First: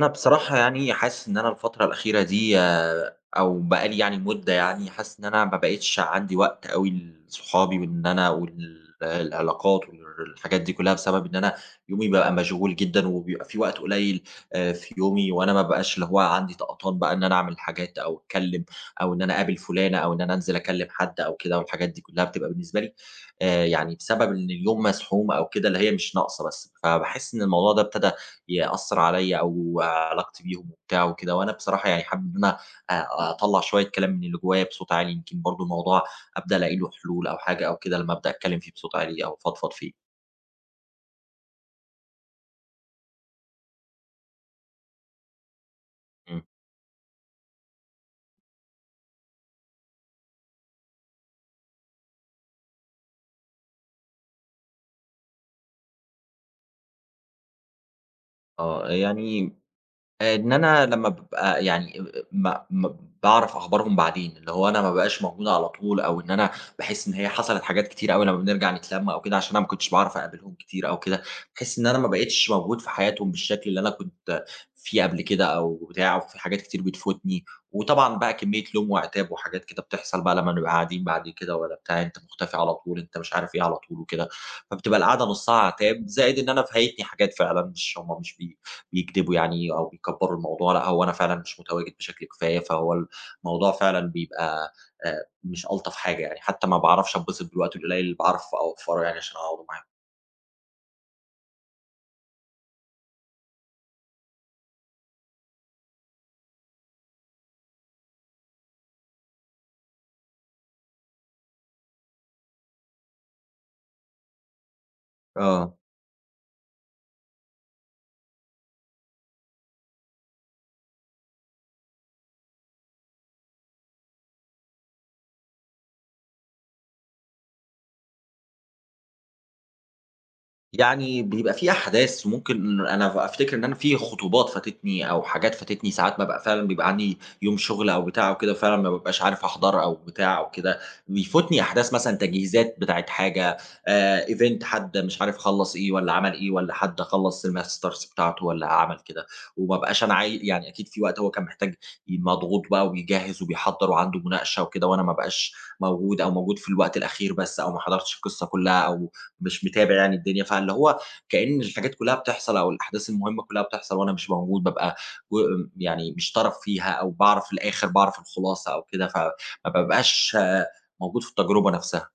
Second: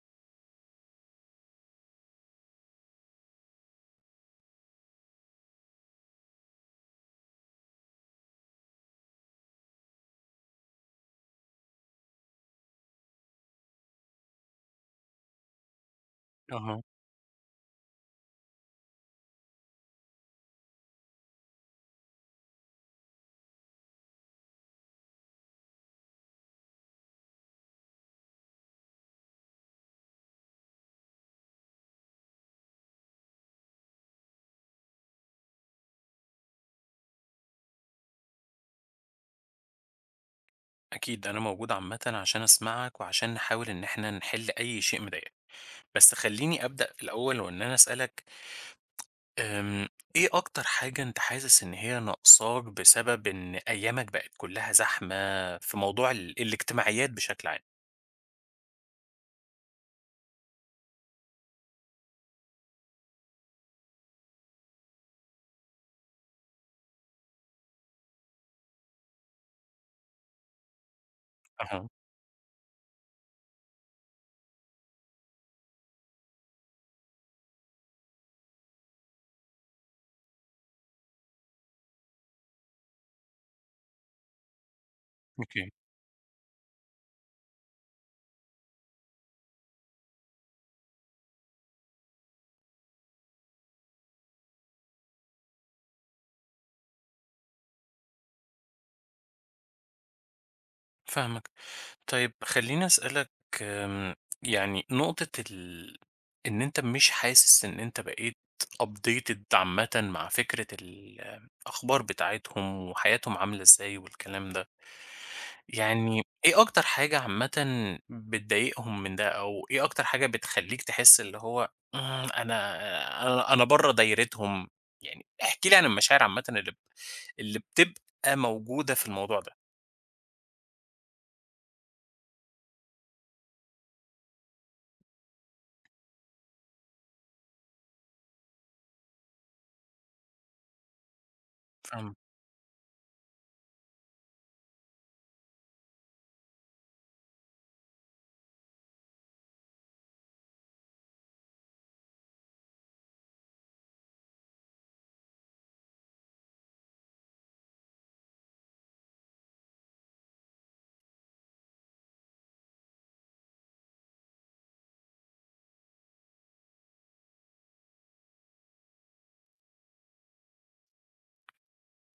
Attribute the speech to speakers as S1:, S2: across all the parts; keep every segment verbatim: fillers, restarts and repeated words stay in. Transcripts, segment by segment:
S1: أنا بصراحة يعني حاسس إن أنا الفترة الأخيرة دي آآ، أو بقى لي يعني مدة يعني، حاسس إن أنا ما بقيتش عندي وقت أوي لصحابي، وإن أنا وال العلاقات والحاجات دي كلها، بسبب إن أنا يومي بقى مشغول جدًا وبيبقى في وقت قليل آآ، في يومي، وأنا ما بقاش اللي هو عندي
S2: أها،
S1: طاقتان بقى إن أنا أعمل حاجات أو أتكلم، أو إن أنا أقابل فلانة أو إن أنا أنزل أكلم حد أو كده، والحاجات دي كلها بتبقى بالنسبة لي آآ، يعني بسبب إن اليوم مزحوم أو كده، اللي هي مش ناقصة بس، فباحس إن الموضوع ده ابتدى يأثّر عليّا أو علاقتي بيهم وبتاع وكده. وأنا بصراحة يعني حابب إن أنا أ أطلّع شوية كلام من اللي جوايا بصوت عالي، يمكن برضه الموضوع أبدأ ألاقي له حلول أو حاجة أو كده لمّا أبدأ أتكلّم فيه بصوت عالي أو أفضفض فيه.
S2: أكيد أنا موجود عامةً عشان أسمعك، وعشان نحاول إن إحنا نحل أي شيء مضايقك، بس
S1: إمم.
S2: خلّيني أبدأ في الأول وإن أنا أسألك. آمم، إيه أكتر حاجة أنت حاسس إن هي ناقصاك بسبب إن أيامك بقت كلّها زحمة في موضوع ال الاجتماعيات بشكل عام؟
S1: آه، يعني آآ إن أنا لمّا بابقى يعني آآ م م باعرف أخبارهم بعدين، اللي هو أنا ما بابقاش موجود على طول، أو إن أنا باحس إن هي حصلت حاجات كتير أوي لمّا بنرجع نتلم أو كده، عشان أنا ما كنتش باعرف أقابلهم كتير أو كده، باحس إن
S2: أها،
S1: أنا ما بقيتش موجود في حياتهم بالشكل اللي أنا كنت فيه قبل كده أو بتاع، وفي حاجات كتير بتفوتني، وطبعًا بقى كمية لوم وعتاب وحاجات كده بتحصل بقى لمّا نبقى قاعدين بعد كده والّا بتاع، أنت مختفي على طول، أنت مش عارف إيه على طول وكده، فبتبقى القعدة نصها
S2: أوكي،
S1: عتاب، زائد إن أنا فايتني حاجات فعلًا، مش هم مش بي بيكدبوا يعني أو بيكبّروا الموضوع، لأ هو أنا فعلًا مش متواجد بشكل كفاية، فهو الموضوع فعلًا بيبقى آآ مش ألطف حاجة يعني، حتى ما باعرفش أتبسط بالوقت القليل اللي باعرف أوفّره يعني عشان أقعد معاهم.
S2: فاهمك. طيب خلّيني أسألك. آمم، يعني نقطة ال إن أنت مش حاسس إن أنت بقيت updated عامةً مع فكرة الأخبار بتاعتهم وحياتهم عاملة إزاي والكلام ده،
S1: آه.
S2: يعني إيه أكتر حاجة عامةً بتضايقهم من ده، أو إيه أكتر حاجة بتخلّيك تحس اللي هو إمم، أنا أنا أنا برّه دايرتهم، يعني احكِ لي عن المشاعر عامةً اللي ب اللي بتبقى موجودة في الموضوع
S1: يعني بيبقى في أحداث، ممكن أنا ف أفتكر إن أنا في خطوبات فاتتني أو حاجات فاتتني، ساعات بابقى فعلًا بيبقى عندي يوم شغل أو بتاع أو كده، فعلًا ما بابقاش عارف أحضر أو بتاع أو كده، بيفوتني أحداث
S2: ده؟
S1: مثلًا تجهيزات بتاعة حاجة، آآ event حد مش عارف خلّص إيه والّا عمل إيه والّا حد خلّص الmasters بتاعته والّا عمل كده، وما ابقاش أنا عاي يعني، أكيد في وقت هو كان محتاج، ي مضغوط بقى وبيجهّز وبيحضّر وعنده مناقشة وكده، وأنا ما ابقاش موجود أو موجود في الوقت الأخير بس، أو ما حضرتش القصة كلها أو مش متابع يعني الدنيا، فاللي هو كأن الحاجات كلّها بتحصل أو الأحداث المهمة كلّها بتحصل وأنا مش موجود، بابقى و يعني مش طرف فيها أو باعرف الآخر، باعرف الخلاصة أو كده، فما بابقاش موجود في التجربة نفسها.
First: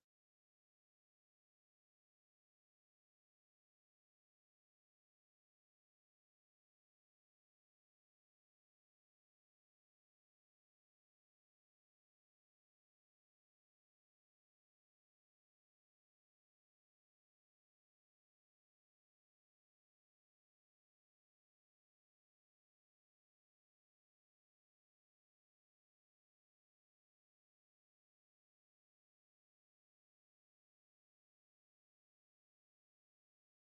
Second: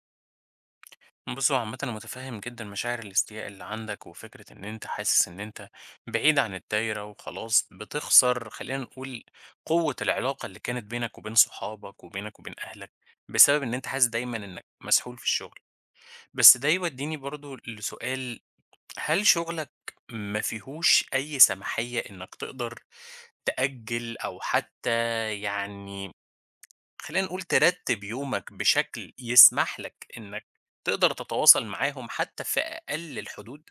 S2: بُص، هو عامةً أنا متفهم جدًا مشاعر الاستياء اللي عندك، وفكرة إن أنت حاسس إن أنت بعيد عن الدايرة وخلاص بتخسر، خلينا نقول قوة العلاقة اللي كانت بينك وبين صحابك وبينك وبين أهلك، بسبب إن أنت حاسس دايمًا إنك مسحول في الشغل. بس ده يوديني برضه لسؤال، هل شغلك ما فيهوش أي سماحية إنك تقدر تأجل، أو حتى يعني خلينا نقول ترتب يومك بشكل يسمح لك إنك تقدر تتواصل معاهم حتى في أقل الحدود؟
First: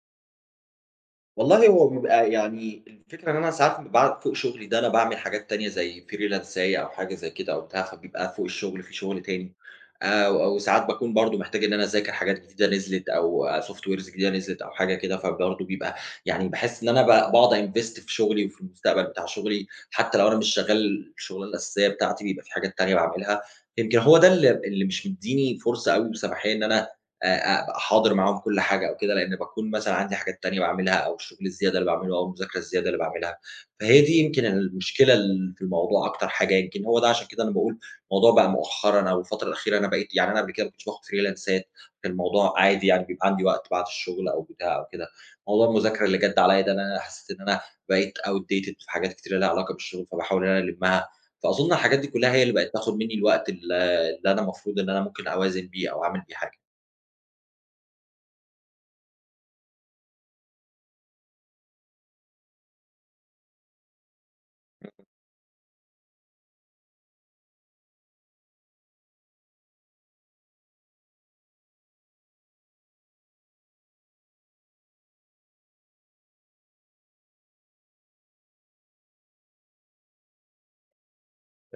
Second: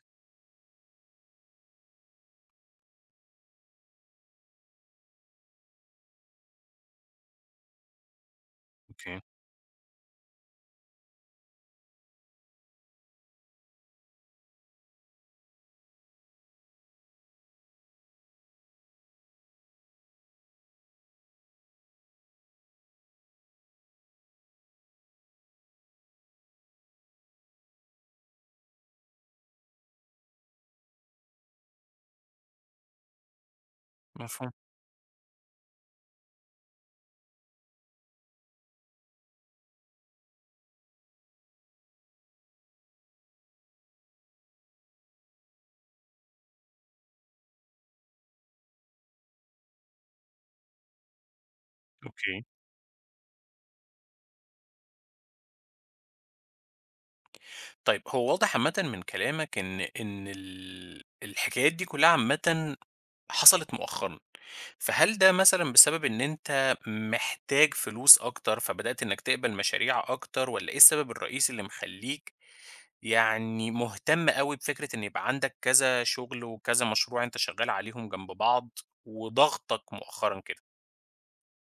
S1: والله هو بيبقى يعني الفكرة إن أنا ساعات بابقى فوق شغلي ده، أنا باعمل حاجات تانية زي فريلانساية أو حاجة زي كده أو بتاع، فبيبقى فوق الشغل في
S2: أوكي،
S1: شغل تاني، آآ، أو ساعات باكون برضه محتاج إن أنا أذاكر حاجات جديدة نزلت أو softwares جديدة نزلت أو حاجة كده، فبرضه بيبقى يعني باحس إن أنا ب باقعد أinvest في شغلي وفي المستقبل بتاع شغلي، حتى لو أنا مش شغال الشغلانة الأساسية بتاعتي بيبقى في حاجات تانية باعملها، يمكن هو ده اللي اللي مش مدّيني فرصة أوي وسماحية إن أنا آآ أبقى حاضر معاهم كل حاجة أو كده، لإن باكون مثلًا عندي حاجات تانية باعملها أو الشغل الزيادة اللي باعمله أو المذاكرة الزيادة اللي باعملها، فهي دي يمكن
S2: مفهوم،
S1: المشكلة ال في الموضوع أكتر حاجة، يمكن هو ده عشان كده أنا باقول الموضوع بقى مؤخرًا، أو الفترة الأخيرة أنا بقيت يعني أنا قبل كده ما كنتش باخد فريلانسات، كان الموضوع عادي يعني بيبقى عندي وقت بعد الشغل أو بتاع أو كده، موضوع المذاكرة اللي جَد عليّا ده أنا حسيت إن أنا بقيت outdated في حاجات كتيرة ليها علاقة بالشغل، فباحاول إن أنا ألمّها، فأظن الحاجات دي كلها هي
S2: أوكي.
S1: اللي بقت تاخد مني الوقت ال اللي أنا المفروض إن أنا ممكن أوازن بيه أو أعمل بيه حاجة.
S2: طيب هو واضح عامةً من كلامك إن إن ال الحكايات دي كلها عامةً حصلت مؤخرًا، فهل ده مثلًا بسبب إن أنت محتاج فلوس أكتر، فبدأت إنك تقبل مشاريع أكتر، والّا إيه السبب الرئيسي اللي مخلّيك يعني مهتم أوي بفكرة إن يبقى عندك كذا شغل وكذا مشروع أنت شغال عليهم جنب بعض، وضغطك مؤخرًا كده؟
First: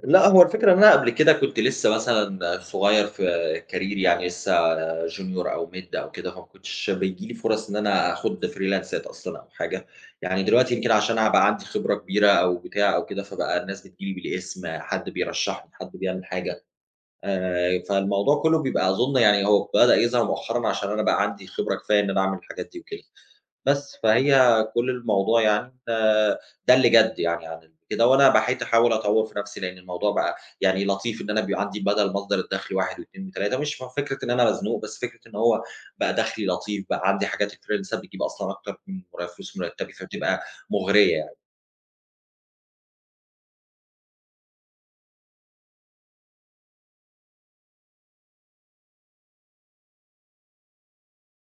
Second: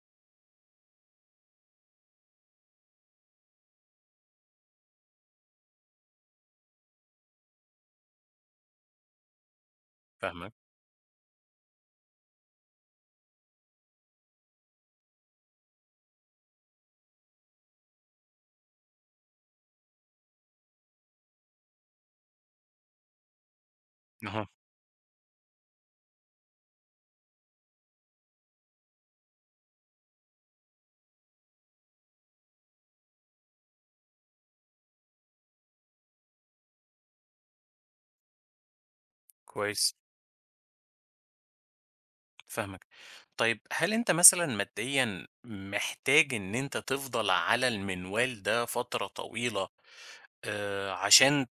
S1: لأ، هو الفكرة إن أنا قبل كده كنت لسه مثلًا صغير في career، يعني لسه junior أو mid أو كده، فما كنتش بييجي لي فرص إن أنا آخُد فريلانسات أصلًا أو حاجة، يعني
S2: فاهمك،
S1: دلوقتي يمكن عشان أنا بقى عندي خبرة كبيرة أو بتاع أو كده، فبقى الناس بتيجي لي بالاسم، حد بيرشّحني، حد بيعمل حاجة، آآ، فالموضوع كُلّه بيبقى أظُن يعني هو بدأ يظهر مؤخرًا عشان أنا بقى عندي خبرة كفاية إن أنا أعمل الحاجات دي وكده. بس، فهي
S2: أها،
S1: كل الموضوع يعني آآ، ده اللي جَد يعني عن كده، وأنا بقيت أحاول أطوّر في نفسي، لأن الموضوع بقى يعني لطيف إن أنا بيبقى عندي بدل مصدر الدخل واحد و2 و3، مش ف فكرة إن أنا مزنوق، بس فكرة إن هو بقى دخلي لطيف، بقى عندي حاجات الfreelancer بتجيب أصلًا أكتر من مر فلوس مرتبي،
S2: كويس،
S1: فبتبقى مُغرية يعني.
S2: فاهمك. طيب هل أنت مثلًا ماديًا محتاج إن أنت تفضل على المنوال ده فترة طويلة آآ عشان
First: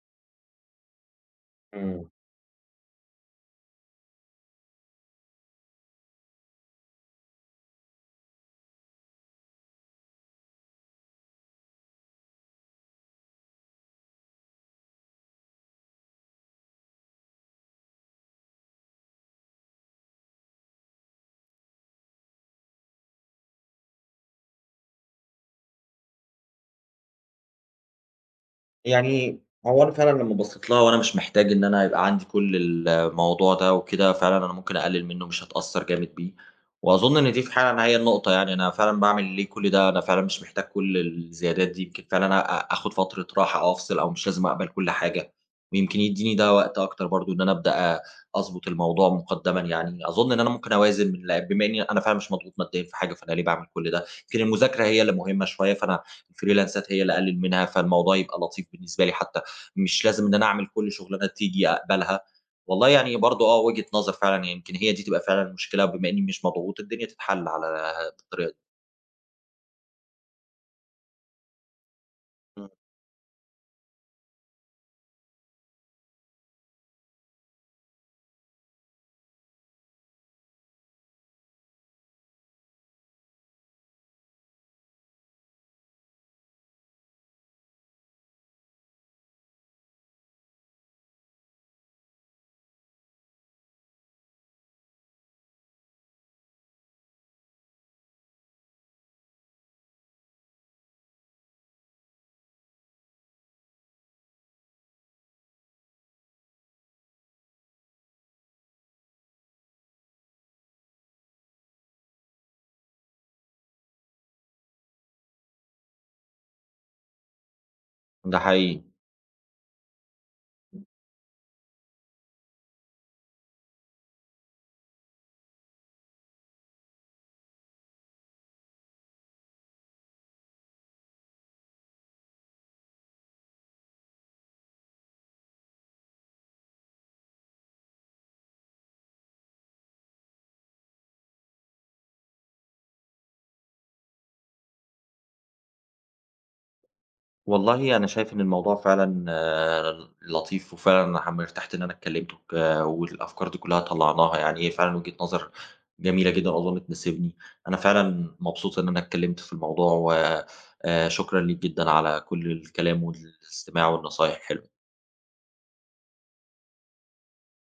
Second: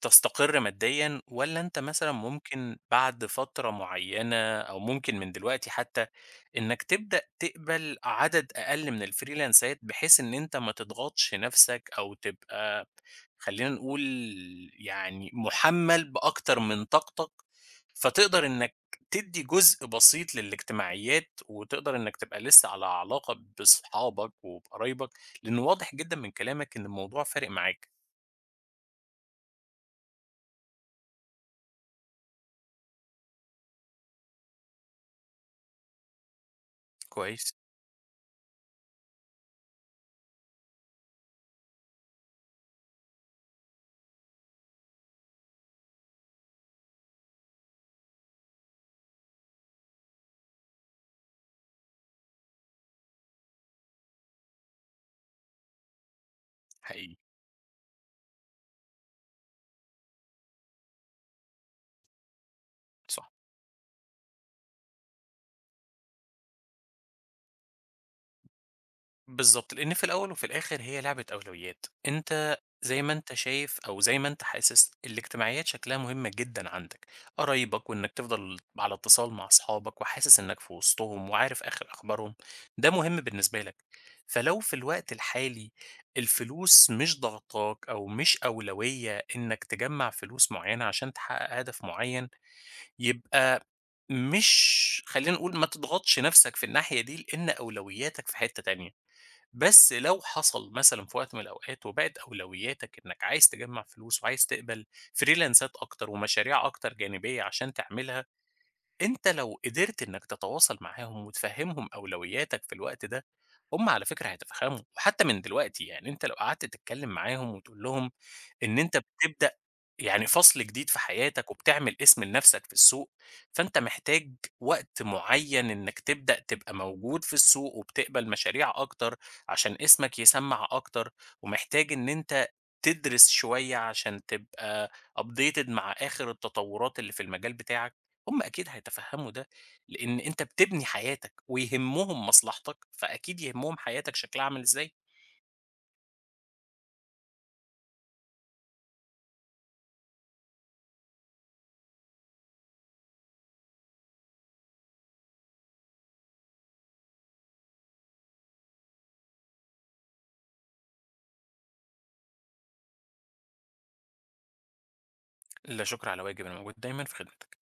S2: تستقر ماديًا، والّا أنت
S1: إمم.
S2: مثلًا ممكن بعد فترة معيّنة أو ممكن من دلوقتي حتى، إنّك تبدأ تقبل عدد أقل من الفريلانسات بحيث إن أنت ما تضغطش نَفْسك أو تبقى، خلّينا نقول يعني مُحمّل بأكتر من طاقتك، فتقدر إنّك تدّي جزء بسيط للاجتماعيات وتقدر إنّك تبقى لسّه على علاقة بصحابك وبقرايبك، لإنه واضح جدًا من كلامك إن الموضوع فارق معاك.
S1: يعني هو أنا فعلًا لمّا بصيت لها وأنا مش محتاج إن أنا يبقى عندي كل الموضوع ده وكده، فعلًا أنا ممكن أقلل منه مش هاتأثر جامد بيه، وأظن إن دي
S2: كويس،
S1: فعلًا هي النقطة، يعني أنا فعلًا باعمل ليه كل ده؟ أنا فعلًا مش محتاج كل الزيادات دي، يمكن فعلًا أ أ آخد فترة راحة أو أفصل أو مش لازم أقبل كل حاجة، ويمكن يديني ده وقت أكتر برضه إن أنا أبدأ أ أضبط الموضوع مقدمًا يعني، أظن إن أنا ممكن أوازن ل بما إني أنا فعلًا مش مضغوط ماديًا في حاجة، فأنا ليه باعمل كل ده؟ يمكن المذاكرة هي اللي مهمة شوية، فأنا الفريلانسات هي اللي
S2: حقيقي،
S1: اقلل منها، فالموضوع يبقى لطيف بالنسبه لي، حتى مش لازم ان انا اعمل كل شغلانه تيجي اقبلها. والله يعني
S2: صح،
S1: برضه اه، وجهه نظر فعلا، يعني يمكن هي دي تبقى فعلا المشكله، بما اني مش مضغوط، الدنيا تتحل على بالطريقه دي.
S2: بالضبط، لإن في الأول وفي الآخر هي لعبة أولويات، أنت
S1: إمم.
S2: زي ما أنت شايف أو زي ما أنت حاسس الاجتماعيات شكلها مهمة جدًا عندك، قرايبك وإنك تفضل على اتصال مع أصحابك وحاسس إنك في وسطهم وعارف آخر أخبارهم، ده مهم بالنسبة لك، فلو في الوقت الحالي الفلوس مش ضاغطاك أو مش أولوية إنك تجمّع فلوس معيّنة عشان تحقق هدف معيّن، يبقى مش، خلّينا نقول ما تضغطش نَفْسك في الناحية دي، لإن أولوياتك في حتّة تانية. بس لو حصل مثلًا في وقت من الأوقات وبقت أولوياتك إنّك عايز تجمّع فلوس وعايز تقبل فريلانسات أكتر ومشاريع أكتر جانبية عشان تعملها، أنت لو قدرت إنّك تتواصل معاهم وتفهّمهم أولوياتك في الوقت ده، هم على فكرة هيتفهموا. وحتّى من دلوقتي يعني أنت لو قعدت تتكلّم معاهم وتقول لهم
S1: ده
S2: إن
S1: حقيقي.
S2: أنت بتبدأ يعني فصل جديد في حياتك وبتعمل اسم لنفسك في السوق، فأنت محتاج وقت معيّن إنّك تبدأ تبقى موجود في السوق وبتقبل مشاريع أكتر عشان اسمك يسمّع أكتر، ومحتاج إن أنت تدرس شوية عشان تبقى updated مع آخر التطوّرات اللي في المجال بتاعك، هم أكيد هيتفهّموا ده، لإن أنت بتبني حياتك ويهمّهم مصلحتك، فأكيد يهمّهم حياتك شكلها عامل إزاي.
S1: والله أنا شايف إن الموضوع فعلًا آه، لطيف، وفعلًا أنا حم ارتحت إن أنا اتكلمت وك والأفكار دي كلها طلعناها، يعني هي فعلًا وجهة نظر جميلة جدًا أظن تناسبني. أنا فعلًا مبسوط إن أنا اتكلمت في الموضوع، و آآ شكرًا ليك جدًا على كل الكلام والاستماع والنصايح الحلوة.
S2: لا شكر على واجب، أنا موجود دايمًا في خدمتك.